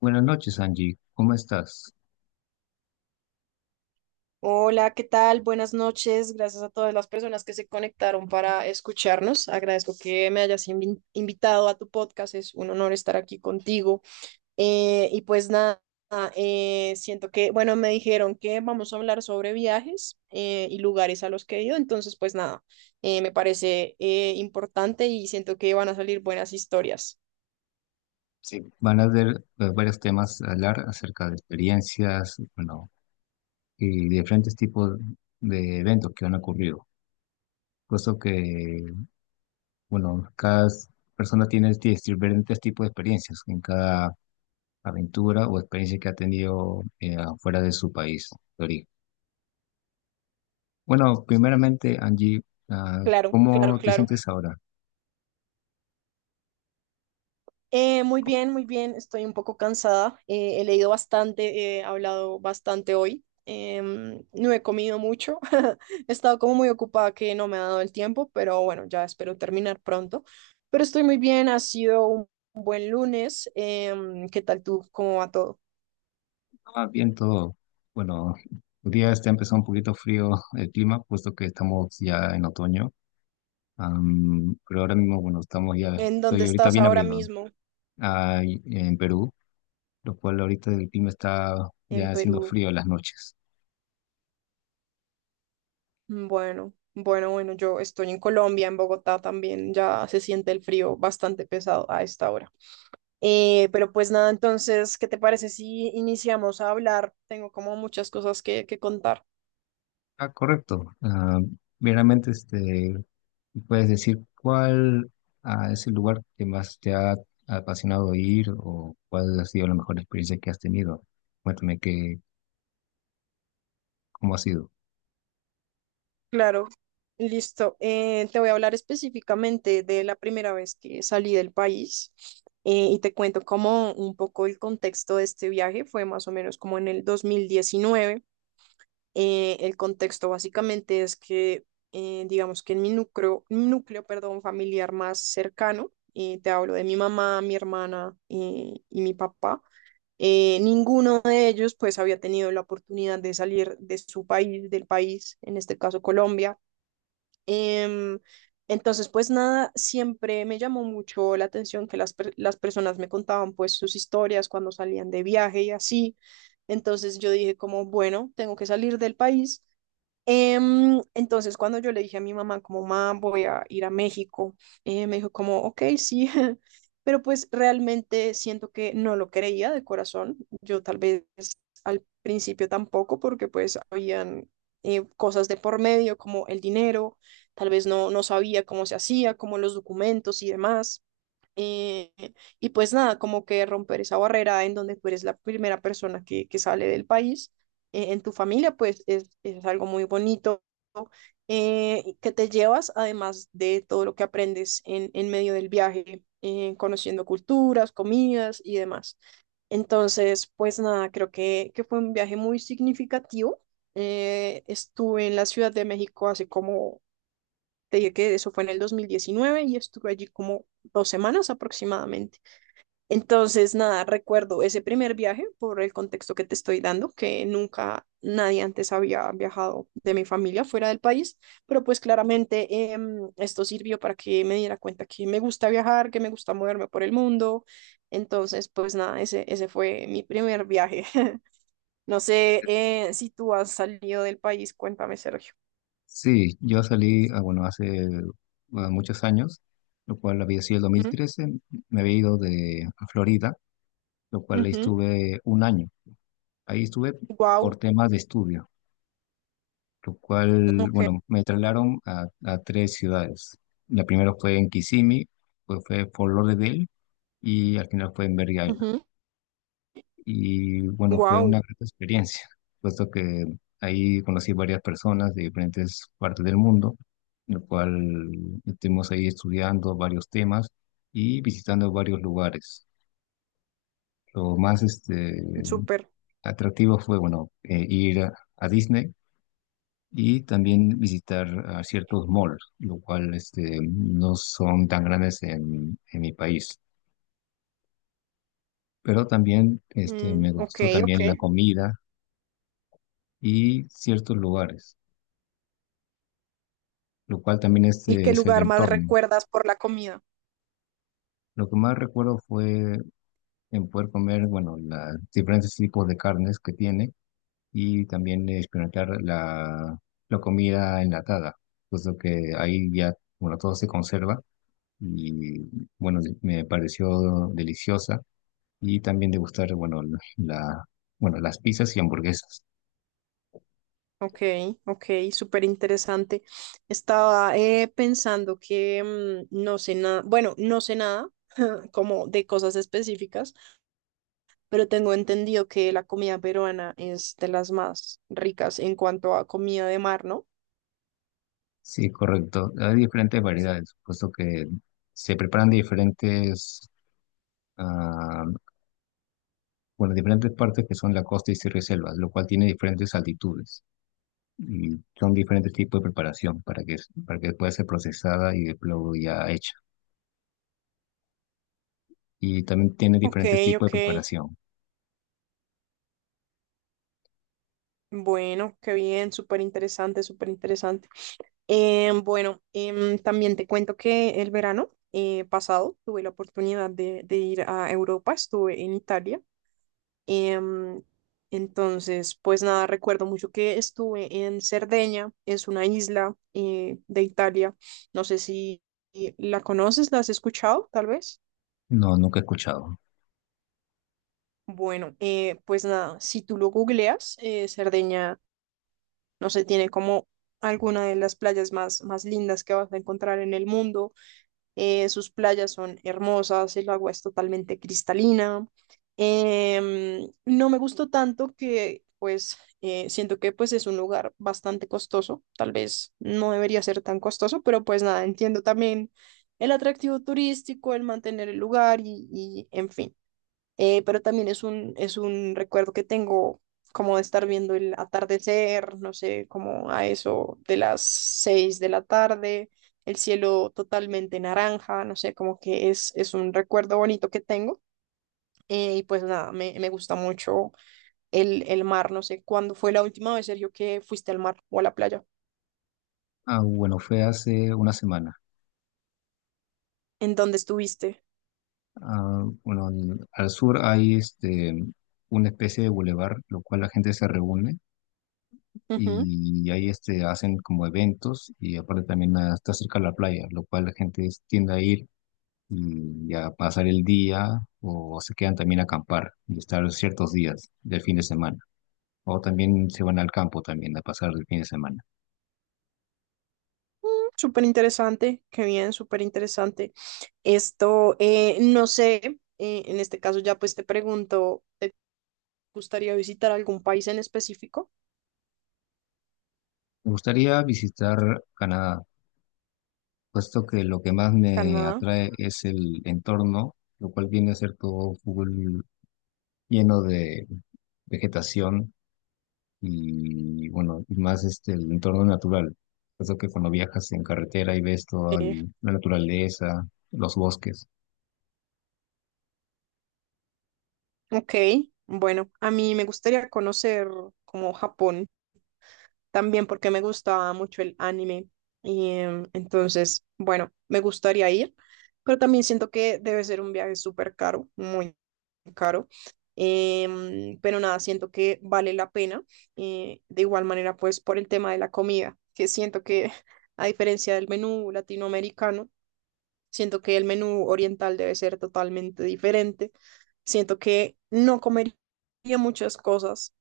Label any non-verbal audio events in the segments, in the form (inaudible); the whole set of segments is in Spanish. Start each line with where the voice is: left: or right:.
left: Buenas noches, Angie. ¿Cómo estás?
right: Hola, ¿qué tal? Buenas noches. Gracias a todas las personas que se conectaron para escucharnos. Agradezco que me hayas invitado a tu podcast. Es un honor estar aquí contigo. Y pues nada, siento que, bueno, me dijeron que vamos a hablar sobre viajes y lugares a los que he ido. Entonces, pues nada, me parece importante y siento que van a salir buenas historias.
left: Sí, van a haber varios temas a hablar acerca de experiencias, bueno, y diferentes tipos de eventos que han ocurrido. Puesto que, bueno, cada persona tiene diferentes tipos de experiencias en cada aventura o experiencia que ha tenido afuera de su país de origen. Bueno, primeramente, Angie, ah,
right: Claro, claro,
left: ¿cómo te
right: claro.
left: sientes ahora?
right: Muy bien, muy bien. Estoy un poco cansada. He leído bastante, he hablado bastante hoy. No he comido mucho. (laughs) He estado como muy ocupada que no me ha dado el tiempo, pero bueno, ya espero terminar pronto. Pero estoy muy bien. Ha sido un buen lunes. ¿Qué tal tú? ¿Cómo va todo?
left: Ah, bien todo. Bueno, el día este empezó un poquito frío el clima, puesto que estamos ya en otoño. Pero ahora mismo, bueno,
right: ¿En dónde
left: estoy ahorita
right: estás
left: bien
right: ahora
left: abrigado
right: mismo?
left: en Perú, lo cual ahorita el clima está
right: En
left: ya haciendo
right: Perú.
left: frío en las noches.
right: Bueno, bueno, bueno. Yo estoy en Colombia, en Bogotá también. Ya se siente el frío bastante pesado a esta hora. Pero pues nada, entonces, ¿qué te parece si iniciamos a hablar? Tengo como muchas cosas que contar.
left: Ah, correcto. Meramente, este, ¿puedes decir cuál es el lugar que más te ha apasionado ir o cuál ha sido la mejor experiencia que has tenido? Cuéntame que, cómo ha sido.
right: Claro, listo. Te voy a hablar específicamente de la primera vez que salí del país y te cuento como un poco el contexto de este viaje. Fue más o menos como en el 2019. El contexto básicamente es que, digamos que en mi núcleo familiar más cercano, te hablo de mi mamá, mi hermana y mi papá. Ninguno de ellos pues había tenido la oportunidad de salir de su país, del país, en este caso Colombia. Em, entonces pues nada, siempre me llamó mucho la atención que las personas me contaban pues sus historias cuando salían de viaje y así. Entonces yo dije como, bueno, tengo que salir del país. Entonces, cuando yo le dije a mi mamá, como, mamá, voy a ir a México, me dijo como, ok, sí, (laughs) pero pues realmente siento que no lo creía de corazón. Yo tal vez al principio tampoco, porque pues habían cosas de por medio, como el dinero, tal vez no, no sabía cómo se hacía, como los documentos y demás. Eh, y pues nada, como que romper esa barrera en donde tú eres la primera persona que sale del país en tu familia, pues es algo muy bonito y que te llevas, además de todo lo que aprendes en medio del viaje, conociendo culturas, comidas y demás. Entonces, pues nada, creo que fue un viaje muy significativo. Estuve en la Ciudad de México hace como te dije que eso fue en el 2019 y estuve allí como 2 semanas aproximadamente. Entonces, nada, recuerdo ese primer viaje por el contexto que te estoy dando, que nunca nadie antes había viajado de mi familia fuera del país, pero pues claramente esto sirvió para que me diera cuenta que me gusta viajar, que me gusta moverme por el mundo. Entonces, pues nada, ese fue mi primer viaje. (laughs) No sé si tú has salido del país, cuéntame, Sergio.
left: Sí, yo salí, ah, bueno, hace muchos años, lo cual había sido el 2013. Me había ido de a Florida, lo cual ahí estuve un año. Ahí estuve
right: Wow,
left: por temas de estudio, lo cual,
right: ok.
left: bueno, me trasladaron a tres ciudades. La primera fue en Kissimmee, pues fue Fort Lauderdale y al final fue en Berry. Y bueno, fue
right: Wow,
left: una gran experiencia, puesto que ahí conocí varias personas de diferentes partes del mundo, en lo cual estuvimos ahí estudiando varios temas y visitando varios lugares. Lo más
right: súper.
left: atractivo fue, bueno, ir a Disney, y también visitar a ciertos malls, lo cual este, no son tan grandes en mi país. Pero también este,
right: Mm,
left: me
right: ok,
left: gustó
right: ok.
left: también la comida y ciertos lugares, lo cual también
right: ¿Y
left: este
right: qué
left: es el
right: lugar más
left: entorno.
right: recuerdas por la comida?
left: Lo que más recuerdo fue en poder comer, bueno, los diferentes tipos de carnes que tiene, y también experimentar la, la comida enlatada, puesto que ahí ya, bueno, todo se conserva y, bueno, me pareció deliciosa, y también degustar, bueno, la, bueno, las pizzas y hamburguesas.
right: Ok, ok, súper interesante. Estaba pensando que mm, no sé nada, bueno, no sé nada (laughs) como de cosas específicas, pero tengo entendido que la comida peruana es de las más ricas en cuanto a comida de mar, ¿no?
left: Sí, correcto. Hay diferentes variedades, puesto que se preparan de diferentes ah, por las diferentes partes que son la costa y sierra y selvas, lo cual tiene diferentes altitudes y son diferentes tipos de preparación para que pueda ser procesada y de luego ya hecha. Y también tiene
right: Ok,
left: diferentes tipos de
right: ok.
left: preparación.
right: Bueno, qué bien, súper interesante, súper interesante. Bueno, también te cuento que el verano pasado tuve la oportunidad de ir a Europa, estuve en Italia. em, entonces, pues nada, recuerdo mucho que estuve en Cerdeña, es una isla de Italia. No sé si la conoces, la has escuchado, tal vez.
left: No, nunca he escuchado.
right: Bueno, pues nada, si tú lo googleas, Cerdeña, no sé, tiene como alguna de las playas más, más lindas que vas a encontrar en el mundo. Sus playas son hermosas, el agua es totalmente cristalina. No me gustó tanto que, pues, siento que pues es un lugar bastante costoso. Tal vez no debería ser tan costoso, pero pues nada, entiendo también el atractivo turístico, el mantener el lugar y en fin. Pero también es un recuerdo que tengo como de estar viendo el atardecer, no sé, como a eso de las 6 de la tarde, el cielo totalmente naranja, no sé, como que es un recuerdo bonito que tengo. Y pues nada, me gusta mucho el mar, no sé, ¿cuándo fue la última vez, Sergio, que fuiste al mar o a la playa?
left: Ah, bueno, fue hace una semana.
right: ¿En dónde estuviste?
left: Ah, bueno, al sur hay este, una especie de bulevar, lo cual la gente se reúne y ahí este, hacen como eventos, y aparte también ah, está cerca de la playa, lo cual la gente tiende a ir y a pasar el día, o se quedan también a acampar y estar ciertos días del fin de semana. O también se van al campo también a pasar el fin de semana.
right: Súper interesante, qué bien, súper interesante. Esto, no sé, en este caso ya pues te pregunto, ¿te gustaría visitar algún país en específico?
left: Me gustaría visitar Canadá, puesto que lo que más me
right: Canadá.
left: atrae es el entorno, lo cual viene a ser todo full lleno de vegetación, y bueno, y más este el entorno natural. Puesto que cuando viajas en carretera y ves
right: Eh,
left: la naturaleza, los bosques.
right: ok, bueno, a mí me gustaría conocer como Japón. También porque me gustaba mucho el anime. Y entonces, bueno, me gustaría ir, pero también siento que debe ser un viaje súper caro, muy caro. Pero nada, siento que vale la pena. De igual manera, pues por el tema de la comida, que siento que (laughs) a diferencia del menú latinoamericano, siento que el menú oriental debe ser totalmente diferente. Siento que no comería muchas cosas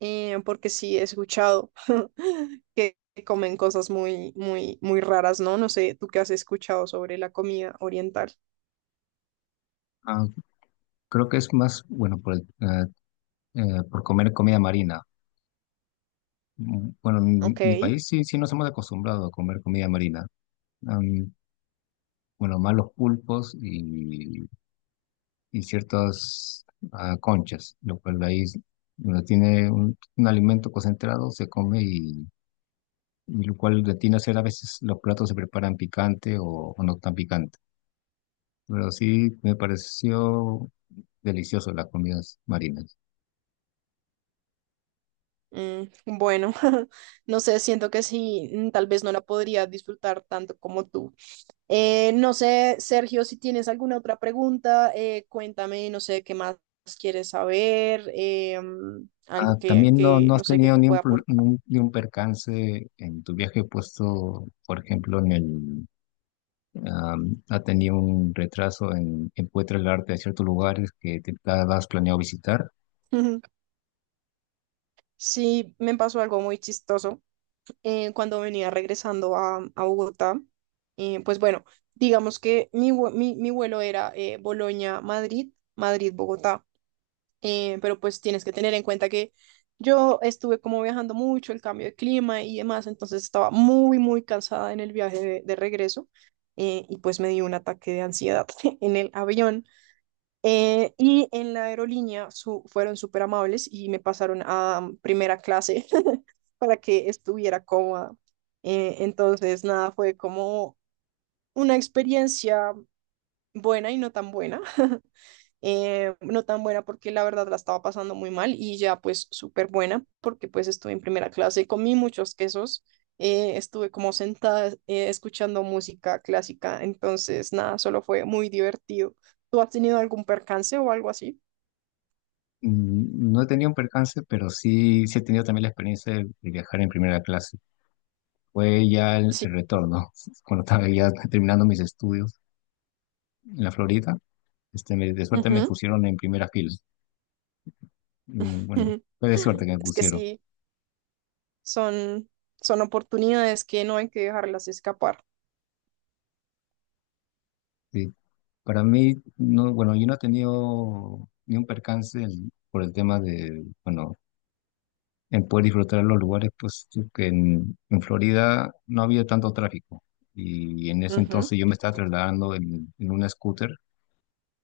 right: porque sí he escuchado (laughs) que comen cosas muy, muy, muy raras, ¿no? No sé, ¿tú qué has escuchado sobre la comida oriental?
left: Ah, creo que es más, bueno, por comer comida marina. Mm, bueno, en mi,
right: Ok,
left: mi país sí, sí nos hemos acostumbrado a comer comida marina. Am, bueno, más los pulpos y ciertas conchas, lo cual donde tiene un alimento concentrado se come, y lo cual de tiene a ser a veces los platos se preparan picante, o no tan picante. Pero sí me pareció delicioso las comidas marinas.
right: mm, bueno, (laughs) no sé, siento que sí, mm, tal vez no la podría disfrutar tanto como tú. No sé, Sergio, si tienes alguna otra pregunta, cuéntame, no sé, qué más quieres saber. Mm,
left: Ah,
right: algo
left: también no,
right: que,
left: no has
right: no sé, que
left: tenido
right: te
left: ni un,
right: pueda
left: pro- ni
right: aportar.
left: un, ni un percance en tu viaje puesto, por ejemplo, ha tenido un retraso en Encuentra el arte en ciertos lugares que te has planeado visitar.
right: (laughs) Sí, me pasó algo muy chistoso. Cuando venía regresando a Bogotá. Pues bueno, digamos que mi, mi vuelo era Bolonia-Madrid, Madrid-Bogotá, pero pues tienes que tener en cuenta que yo estuve como viajando mucho, el cambio de clima y demás, entonces estaba muy, muy cansada en el viaje de regreso. Y pues me dio un ataque de ansiedad (laughs) en el avión. Y en la aerolínea fueron súper amables y me pasaron a primera clase (laughs) para que estuviera cómoda. Entonces, nada, fue como una experiencia buena y no tan buena. (laughs) No tan buena porque la verdad la estaba pasando muy mal y ya pues súper buena porque pues estuve en primera clase, comí muchos quesos, estuve como sentada escuchando música clásica, entonces nada, solo fue muy divertido. ¿Tú has tenido algún percance o algo así?
left: Mm, no he tenido un percance, pero sí, sí he tenido también la experiencia de viajar en primera clase. Fue ya
right: Sí,
left: el retorno, (laughs) cuando estaba ya terminando mis estudios en la Florida, este, de suerte me
right: ujú,
left: pusieron en primera fila. Mm,
right: (laughs)
left: bueno,
right: ujú.
left: fue de suerte que me
right: Es que
left: pusieron.
right: sí, son, son oportunidades que no hay que dejarlas escapar.
left: Sí. Para mí, no, bueno, yo no he tenido ni un percance por el tema de, bueno, en poder disfrutar los lugares, pues que en Florida no había tanto tráfico. Y en ese
right: Ujú,
left: entonces yo me estaba trasladando en una scooter,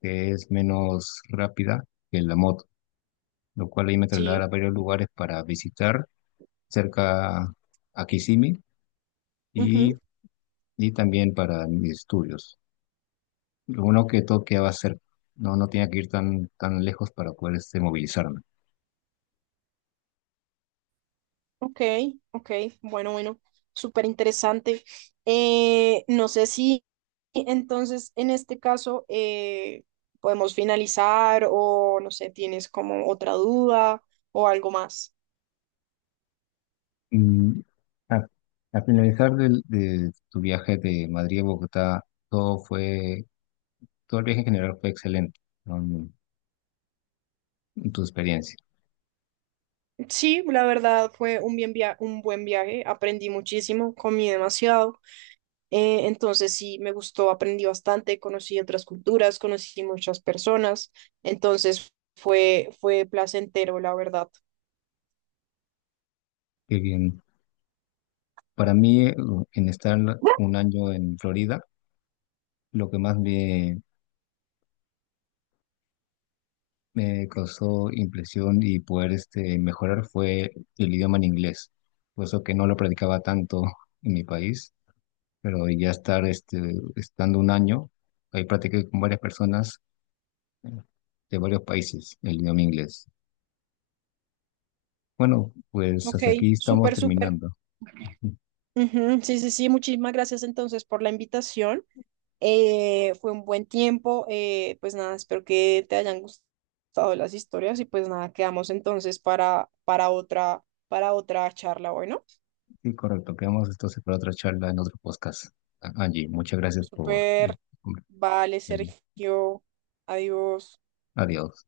left: que es menos rápida que la moto, lo cual ahí me
right: sí,
left: trasladaba a varios lugares para visitar cerca a Kissimmee y,
right: ujú.
left: y también para mis estudios. Lo uno que todo quedaba cerca, no, no tenía que ir tan, tan lejos para poder este, movilizarme.
right: Ok, ok, bueno, bueno, súper interesante. No sé si entonces en este caso podemos finalizar o no sé, tienes como otra duda o algo más.
left: Mm, a- Al finalizar de tu viaje de Madrid a Bogotá, todo fue, todo el viaje en general fue excelente, ¿no? En tu experiencia.
right: Sí, la verdad fue un buen viaje, aprendí muchísimo, comí demasiado. Entonces sí, me gustó, aprendí bastante, conocí otras culturas, conocí muchas personas, entonces fue, fue placentero, la verdad.
left: Qué bien. Para mí, en estar un año en Florida, lo que más me, me causó impresión y poder este, mejorar fue el idioma en inglés, puesto que no lo practicaba tanto en mi país, pero ya estar este, estando un año, ahí practiqué con varias personas de varios países, el idioma inglés. Bueno, pues
right: Ok,
left: hasta aquí estamos
right: súper, súper.
left: terminando.
right: Ujú, sí, sí, sí, muchísimas gracias entonces por la invitación. Fue un buen tiempo, pues nada, espero que te hayan gustado las historias y pues nada, quedamos entonces para otra, para otra charla, bueno.
left: Sí, correcto. Quedamos entonces para otra charla en otro podcast. Angie, muchas gracias por... el-
right: Súper, vale, Sergio, adiós.
left: Adiós.